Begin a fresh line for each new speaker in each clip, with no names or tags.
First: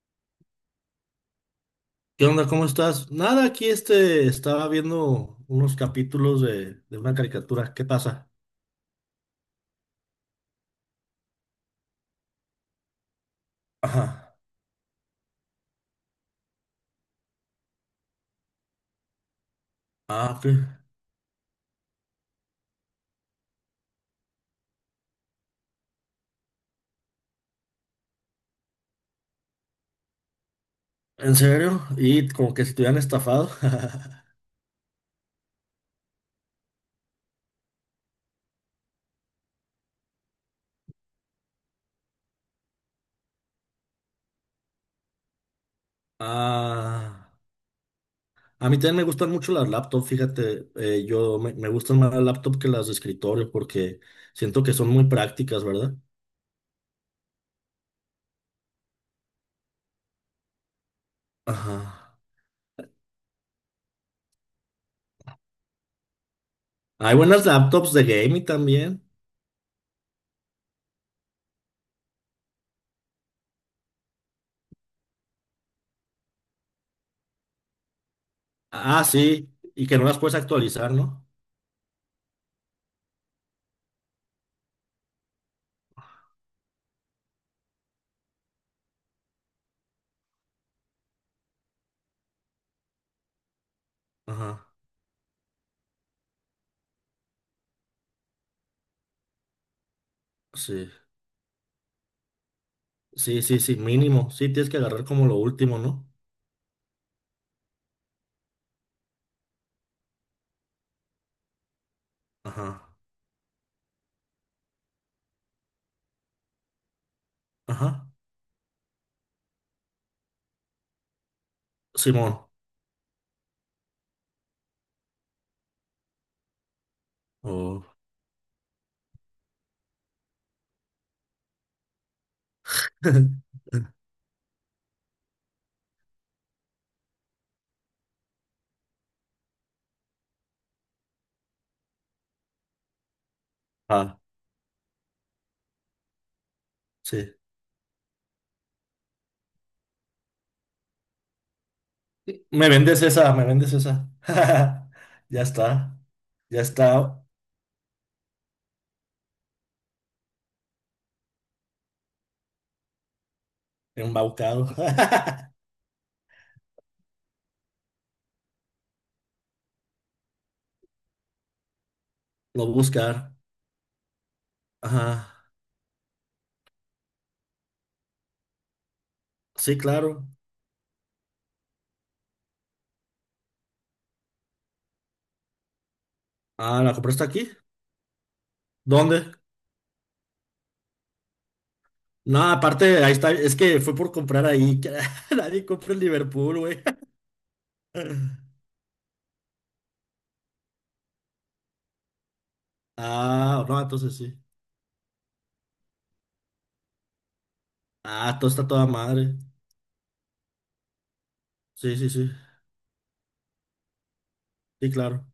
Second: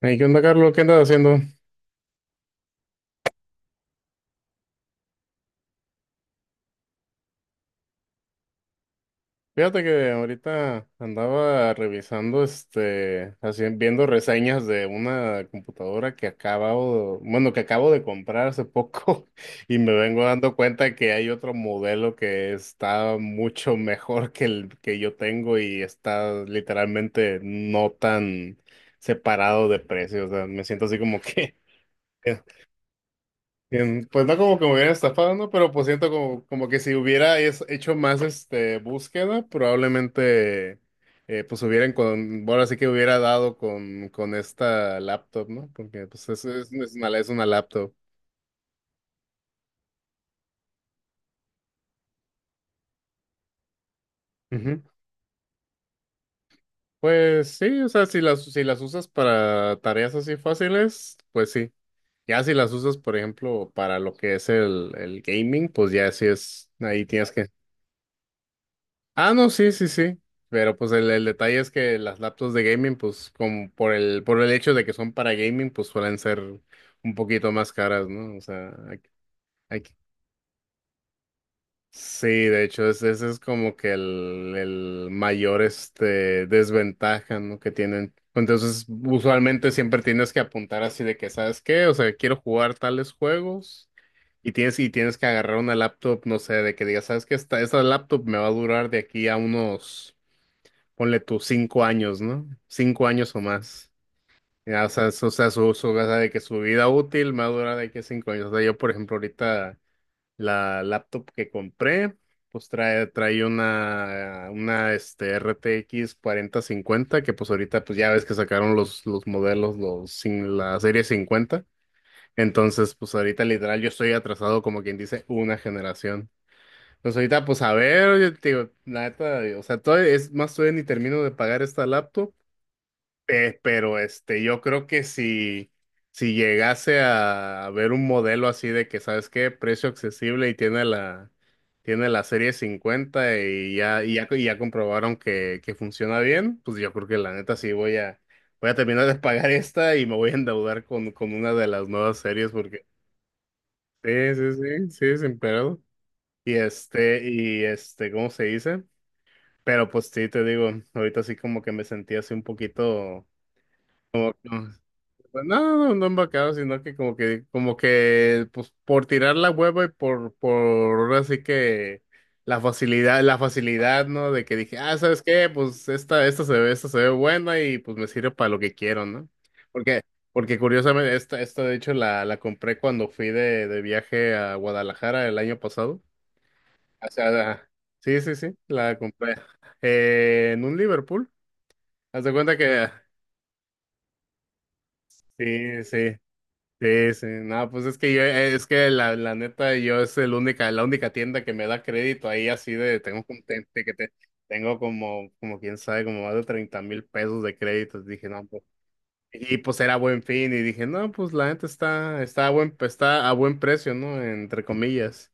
Hey, ¿qué onda, Carlos? ¿Qué andas haciendo?
¿Qué onda? ¿Cómo estás? Nada, aquí estaba viendo unos capítulos de una caricatura. ¿Qué pasa?
Fíjate que ahorita andaba revisando, viendo
Ajá.
reseñas de una computadora que acabo de comprar hace poco y me vengo
Ah, ¿qué?
dando cuenta que hay otro modelo que está mucho mejor que el que yo tengo y está literalmente no tan separado de precio. O sea, me siento así como
¿En
que
serio? Y como que si te hubieran estafado.
bien. Pues no como que me hubieran estafado, ¿no? Pero pues siento como que si hubiera hecho más búsqueda, probablemente, pues sí que hubiera dado con esta laptop, ¿no? Porque pues es, es, es una, es
Ah,
una laptop.
a mí también me gustan mucho las laptops, fíjate. Yo me gustan más las laptops que las de escritorio porque siento que
Ujú.
son muy prácticas, ¿verdad?
Pues sí, o sea, si las usas para tareas así fáciles, pues sí.
Ajá.
Ya si las usas, por ejemplo, para lo que es el gaming, pues ya sí es, ahí
Hay
tienes que...
buenas laptops de gaming también.
Ah, no, sí, sí, sí. Pero pues el detalle es que las laptops de gaming, pues como por el hecho de que son para gaming, pues suelen ser un poquito más caras, ¿no? O sea,
Ah, sí. Y
aquí-
que no las puedes actualizar, ¿no?
sí, de hecho, ese es como que el mayor desventaja, ¿no? Que tienen. Entonces, usualmente siempre tienes que apuntar así de que, ¿sabes qué? O sea, quiero jugar tales juegos. Y
Ajá.
tienes, y tienes que agarrar una laptop, no sé, de que digas, ¿sabes qué? Esta laptop me va a durar de aquí a unos,
Sí.
ponle tus 5 años, ¿no? 5 años o
Sí, sí, sí,
más.
mínimo. Sí, tienes que
Ya, o
agarrar
sea,
como lo último,
o sea,
¿no?
de que su vida útil más dura de que 5 años. O sea, yo, por ejemplo, ahorita la laptop que compré, pues
Ajá,
trae una RTX 50, que pues ahorita, pues
ajá.
ya ves que sacaron los modelos, los, sin, la serie 50.
Simón.
Entonces, pues ahorita literal yo estoy atrasado como quien dice una generación. Pues ahorita, pues a
Oh.
ver, yo te digo, la neta, o sea, todavía es más, todavía ni termino de pagar esta laptop. Yo creo que si llegase a ver un modelo así de que, ¿sabes qué? Precio accesible y tiene la serie 50 y ya, y
Ah,
ya, y ya comprobaron que funciona bien, pues yo creo que la
sí.
neta sí voy a terminar de pagar esta y me voy a endeudar con una de las nuevas series
Me
porque
vendes esa, me vendes esa.
sí, sí, sí, sí, sin
Ya
pedo.
está. Ya está
¿Cómo se dice? Pero pues sí, te digo, ahorita sí como que me sentí así un poquito.
embaucado.
Pues no, no, no embarcado, sino que pues, por tirar la hueva y ahora sí que la
Lo
facilidad,
buscar.
la facilidad, ¿no? De que dije, ah, ¿sabes
Ajá.
qué? Pues esta se ve buena y pues me sirve para lo que quiero, ¿no?
Sí,
Porque,
claro.
porque curiosamente, esta de hecho la compré cuando fui de viaje a Guadalajara el año pasado.
Ah, ¿la
O
compraste
sea,
aquí?
la- sí, sí, sí, la
¿Dónde?
compré, en un Liverpool. Haz de
No,
cuenta que...
aparte, ahí está. Es que fue por comprar ahí. Nadie
sí,
compra en
sí.
Liverpool, güey.
Sí, sí, no, pues es que yo, es que la neta, yo es la única tienda que me da crédito ahí, así de, tengo como,
Ah,
te-
no,
te- que te-
entonces sí.
tengo como, como quién sabe, como más de 30,000 pesos de créditos, dije,
Ah,
no,
todo
pues,
está toda madre.
y pues era buen fin, y dije, no, pues la neta
Sí, sí,
está,
sí.
está a buen precio, ¿no? Entre
Sí, claro.
comillas.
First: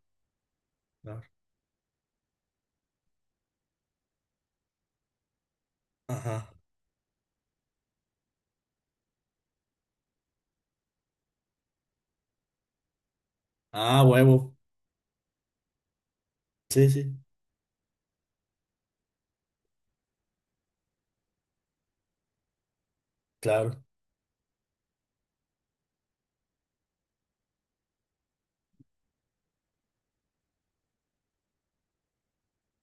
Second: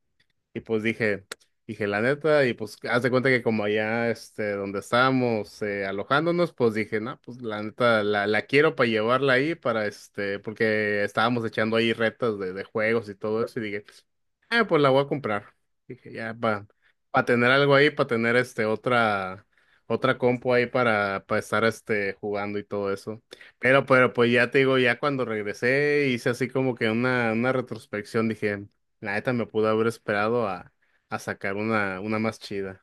Y pues
Claro.
dije, la neta, y pues haz de cuenta que como allá, donde estábamos,
Ajá.
alojándonos, pues dije, no, pues la neta, la quiero para llevarla ahí, para porque estábamos echando ahí retas de juegos y todo eso, y dije...
Ah, huevo.
Ah, pues la voy a comprar. Dije, ya, para
Sí, sí,
tener algo ahí, para tener otra compu ahí para estar jugando y todo eso.
claro.
Pero pues ya te digo, ya cuando regresé, hice así como que una retrospección. Dije, la neta me pudo haber esperado a sacar una más chida.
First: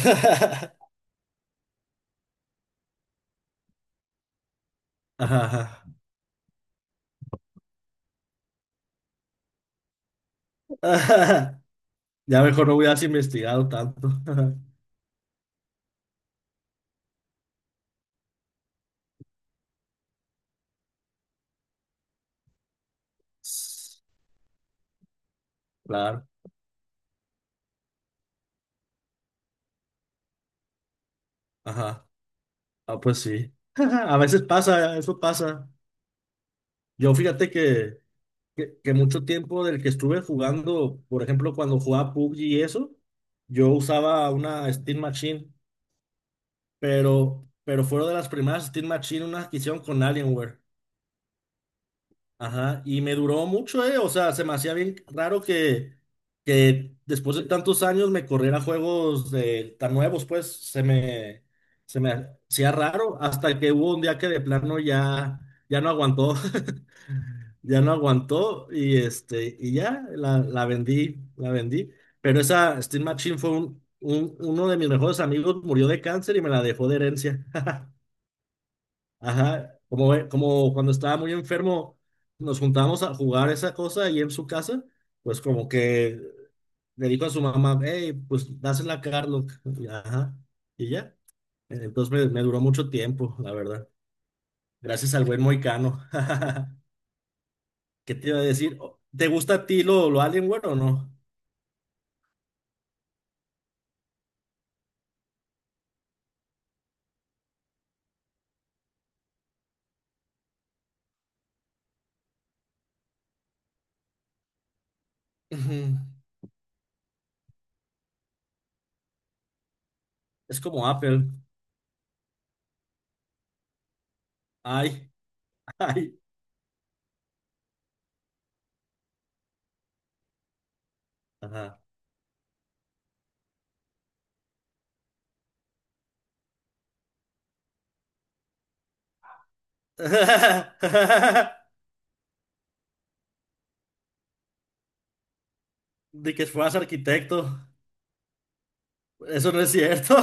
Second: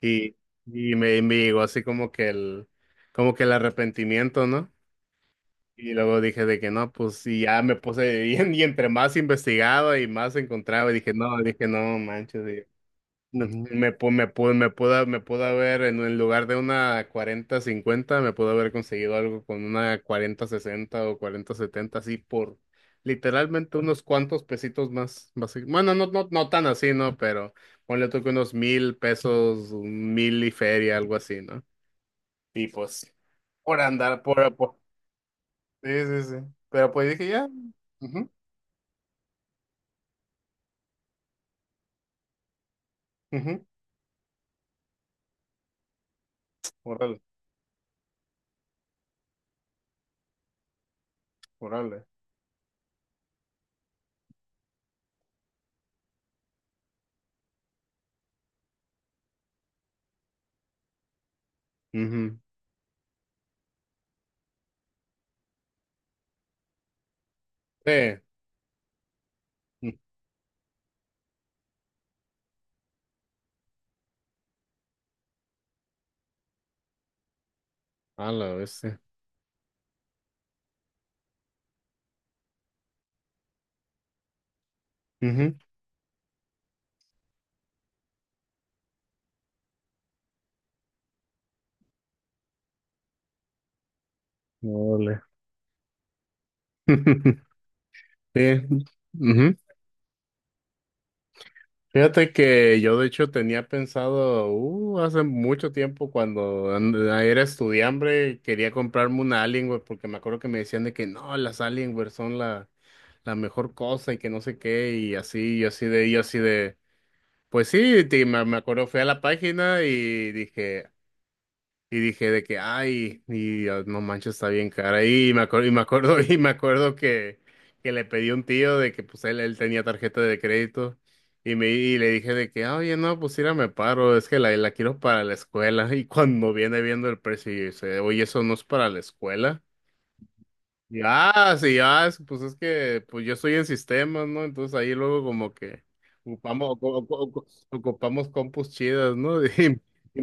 Y, y me, me llegó así como que el arrepentimiento, ¿no?
Ajá, ajá.
Y luego dije de que no, pues y ya me puse, y entre más investigaba y más encontraba, y
Ajá.
dije, no,
Ya
manches,
mejor no hubieras
no,
investigado tanto.
me pudo haber, en lugar de una 4050, me pudo haber conseguido algo con una 4060 o 4070, así por literalmente unos cuantos pesitos más, bueno, no,
Claro.
no, no tan así, ¿no? Pero ponle tú que unos 1,000 pesos, un mil y feria, algo así, ¿no?
Ajá.
Y
Ah,
pues,
pues sí.
por
A
andar,
veces
por
pasa, eso pasa.
sí, sí, sí. Pero pues
Yo
dije, ya.
fíjate
Ujú,
que mucho tiempo del que estuve jugando, por ejemplo, cuando jugaba PUBG y eso,
ujú.
yo usaba una Steam Machine,
Órale,
pero fueron de las primeras Steam Machine, una adquisición con Alienware.
órale.
Ajá, y me duró mucho, ¿eh? O sea, se me hacía bien raro que después de tantos años me corriera juegos de, tan nuevos, pues se me
Ujú.
hacía raro hasta que hubo un día que de plano ya, ya no aguantó, ya no
Sí.
aguantó y, este, y
Mm.
ya la vendí, la vendí. Pero esa Steam Machine fue un, uno de mis mejores amigos, murió de cáncer y me la dejó de herencia.
A la vez, sí.
Ajá, como, como cuando estaba muy enfermo, nos juntábamos a jugar esa cosa ahí en su casa, pues
Ujú.
como que le dijo a su mamá, hey, pues dásela a Carlos, y, ajá, y ya. Entonces me duró mucho tiempo, la verdad. Gracias
Órale.
al buen Moicano. ¿Qué te iba a
Sí.
decir? ¿Te gusta
Ujú.
a ti lo Alienware o no?
Fíjate que yo de hecho tenía pensado, hace mucho tiempo cuando era estudiante, quería comprarme una Alienware porque me acuerdo que me decían de que no, las Alienware son la mejor cosa y que no sé qué, y así,
Ujú.
y así de, pues sí, me acuerdo, fui a la página y
Es como
dije,
Apple.
y dije de que, ay, y ah, no manches, está bien cara.
Ay,
Y me acuerdo,
ay,
y me acuerdo que le pedí a un tío de que pues él tenía tarjeta de crédito.
ajá.
Y le dije de que, "Ah, oye, no, pues mira, me paro, es que la quiero para la escuela". Y cuando viene viendo el precio, y dice, oye, eso no es para la escuela. Pues es que pues yo estoy en sistemas, ¿no? Entonces ahí luego como que
De que
ocupamos,
fueras
ocu- ocu-
arquitecto.
ocu- ocupamos compus chidas, ¿no?
Eso no es cierto.
Y,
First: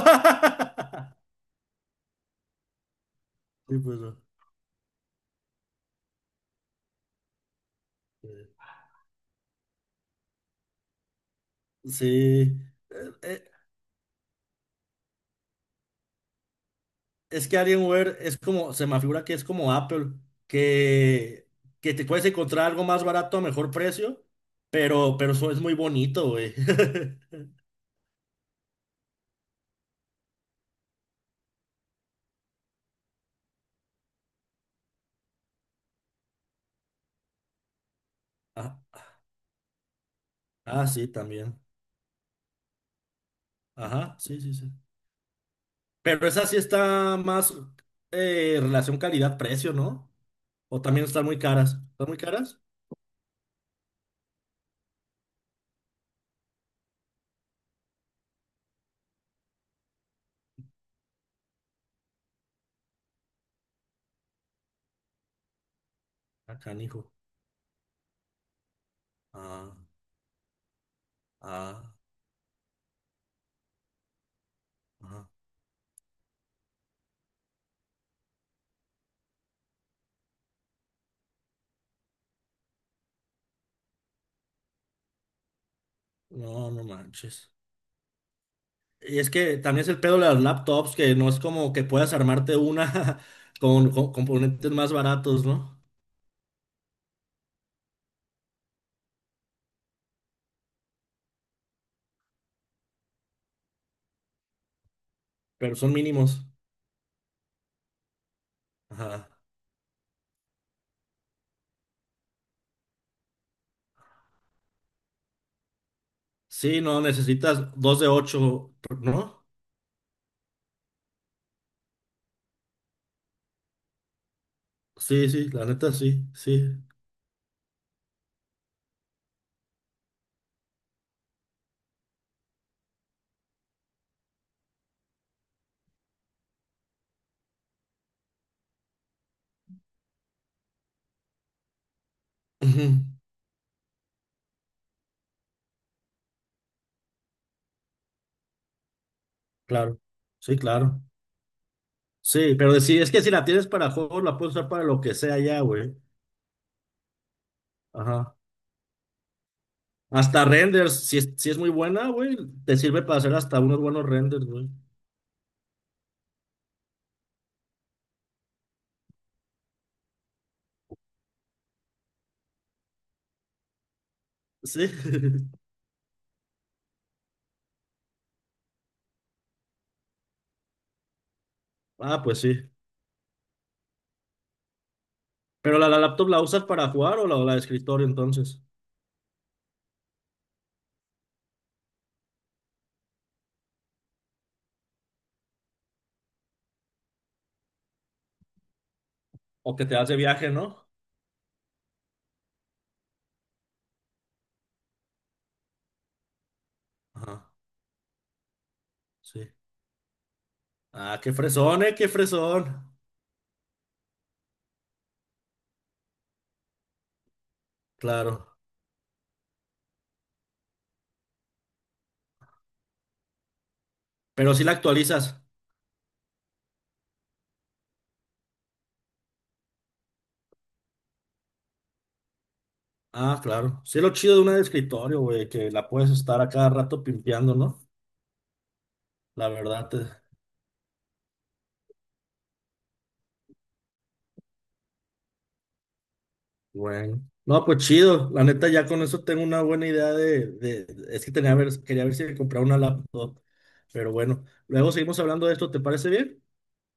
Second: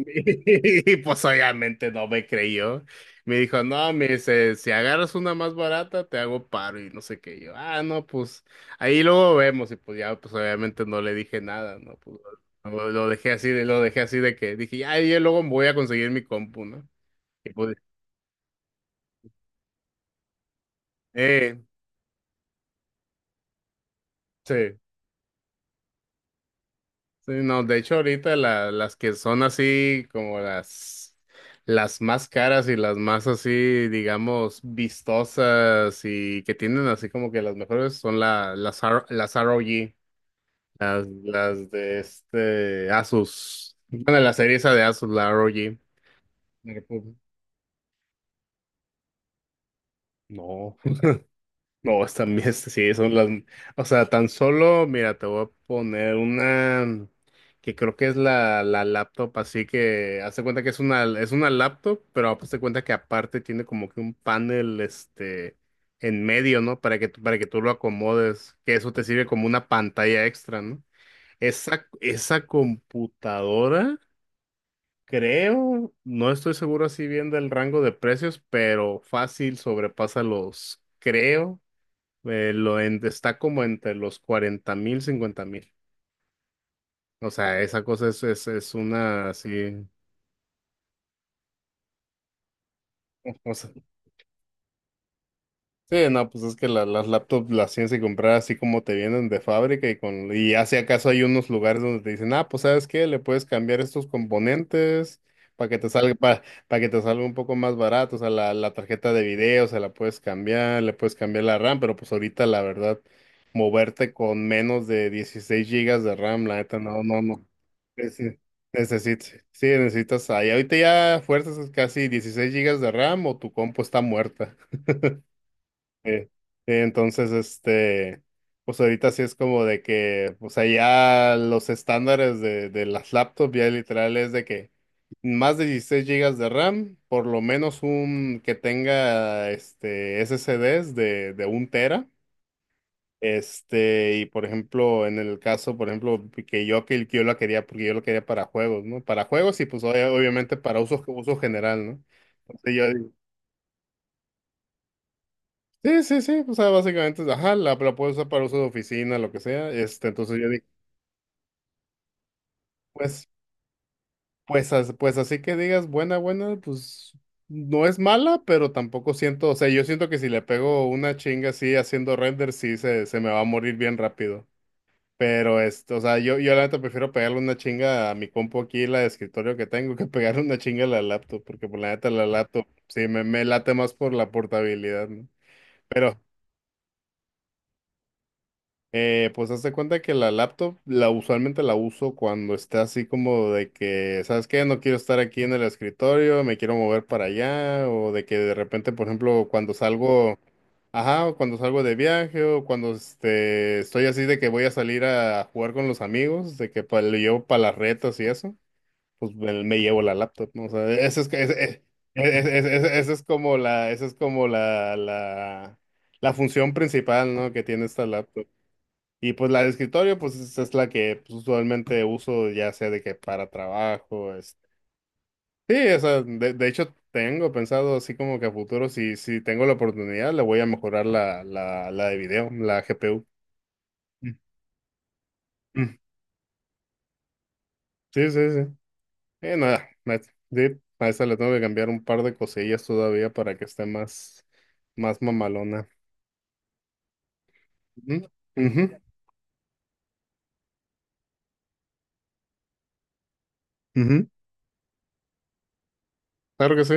pues obviamente no me creyó. Me dijo,
Sí,
no,
pues,
me
no.
dice, si agarras una más barata, te hago paro y no sé qué. Yo, ah, no, pues ahí luego vemos. Y pues ya, pues obviamente no le dije nada, ¿no? Pues
Sí.
lo
Eh,
dejé así
eh,
de, lo dejé así de que dije, ya, yo luego voy a conseguir mi compu, ¿no?
es
Y
que
pues,
Alienware es como, se me figura que es como Apple, que,
eh,
que te puedes encontrar algo más barato a mejor precio,
sí.
pero eso es muy bonito, güey.
Sí, no, de hecho ahorita las que son así como las más caras y las más así, digamos, vistosas y que tienen así como que las mejores son
Ah,
las ROG,
ah,
las,
sí, también.
las de Asus.
Ajá,
Bueno, la
sí, sí,
serie
sí.
esa de Asus, la ROG.
Pero esa sí está más relación calidad-precio, ¿no?
No.
O también están muy caras.
No,
¿Están muy
están bien,
caras?
sí, son las, o sea, tan solo, mira, te voy a poner una que creo que es la laptop, así que hazte cuenta que es una laptop, pero hazte cuenta que aparte tiene como que un panel, en
Ah,
medio, ¿no? Para que,
canijo.
para que tú lo acomodes, que eso te sirve como una
Ah,
pantalla extra, ¿no? Esa,
ah,
esa computadora,
ah.
creo, no estoy seguro así bien del rango de precios, pero fácil sobrepasa los, creo. Está como entre los 40,000, 50,000.
No, no
O
manches.
sea, esa cosa es, es, es
Y
una
es que también
así.
es el pedo de las laptops, que no es como que puedas armarte una con componentes más baratos, ¿no?
Sí, no, pues es que las laptops las tienes que comprar así como te vienen de fábrica y con y ya si acaso hay unos lugares donde te dicen, ah, pues sabes qué, le puedes cambiar estos componentes para
Pero
que te
son
salga
mínimos.
para que te salga un poco más barato, o sea, la tarjeta de
Ajá.
video se la puedes cambiar, le puedes cambiar la RAM, pero pues ahorita la verdad moverte con menos de 16 gigas de RAM, la neta,
Sí, no,
no, no, no.
necesitas dos de
Nece-
ocho,
Necesitas,
¿no?
sí, necesitas ahí. Ahorita ya fuerzas casi 16 gigas de RAM o tu compu está muerta.
Sí, sí, la neta sí,
Eh,
sí.
entonces, pues ahorita sí es como de que, o sea, ya los estándares de las laptops ya literal es de que más de 16 gigas de RAM, por lo menos un que tenga SSDs de un tera.
Ujú.
Y por ejemplo, en el caso, por ejemplo, que yo la quería, porque yo lo quería para juegos, ¿no? Para juegos y pues
Claro,
obviamente
sí,
para
claro.
uso general, ¿no?
Sí,
Entonces
pero
yo,
sí, es que si la tienes para juegos, la puedes usar para lo que sea ya, güey.
sí, sí, sí, o sea, básicamente, ajá, la puedes usar
Ajá.
para uso de oficina, lo que sea, entonces
Hasta
yo dije,
renders, si es, si es muy buena, güey, te sirve para
pues,
hacer hasta unos buenos renders, güey.
pues, pues así que digas, buena, buena, pues, no es mala, pero tampoco siento, o sea, yo siento que si le pego una chinga así haciendo render, sí, se me va a morir bien rápido,
Sí.
pero, o sea, yo la neta prefiero pegarle una chinga a mi compu aquí, la de escritorio que tengo, que pegarle una chinga a la laptop, porque por la neta
Ah,
la
pues
laptop,
sí.
sí, me late más por la portabilidad, ¿no?
Pero la laptop la usas para jugar o la de escritorio entonces.
Pues hazte cuenta que la laptop la usualmente la uso cuando está así como de que, ¿sabes qué? No quiero estar aquí en el escritorio, me quiero mover para allá, o de que de repente, por ejemplo, cuando
O que te das de
salgo,
viaje, ¿no?
ajá, o cuando salgo de viaje, o cuando estoy así de que voy a salir a jugar con los amigos, de que le llevo
Ajá,
para las retas y eso, pues
sí.
me llevo la laptop, ¿no? O sea, eso
Ah,
es,
qué fresón, qué fresón.
esa es como la, la función principal, ¿no? Que tiene esta laptop.
Claro.
Y pues la de escritorio, pues es la que pues, usualmente uso, ya sea de que para trabajo,
Pero si la actualizas.
Sí, o sea, de hecho tengo pensado así como que a futuro, si tengo la oportunidad, le voy a mejorar la de video, la GPU.
Ah, claro. Sí, es lo
Mm,
chido de una de escritorio, güey, que la
mm.
puedes estar a cada rato pimpeando, ¿no?
Sí, sí, sí.
La verdad,
Nada,
te...
ma- sí, a esa le tengo que cambiar un par de cosillas todavía para que esté más mamalona.
bueno. No, pues
Ujú,
chido. La neta,
ujú,
ya con eso tengo una buena idea de- Es que tenía ver, quería ver si me compraba una laptop. Pero
ujú.
bueno, luego seguimos hablando de esto, ¿te parece bien?
Claro que sí.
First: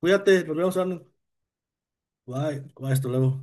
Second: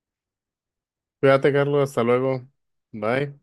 Cuídate, nos vemos, Arnold.
Cuídate, Carlos, hasta luego.
Bye, bye, hasta
Bye.
luego.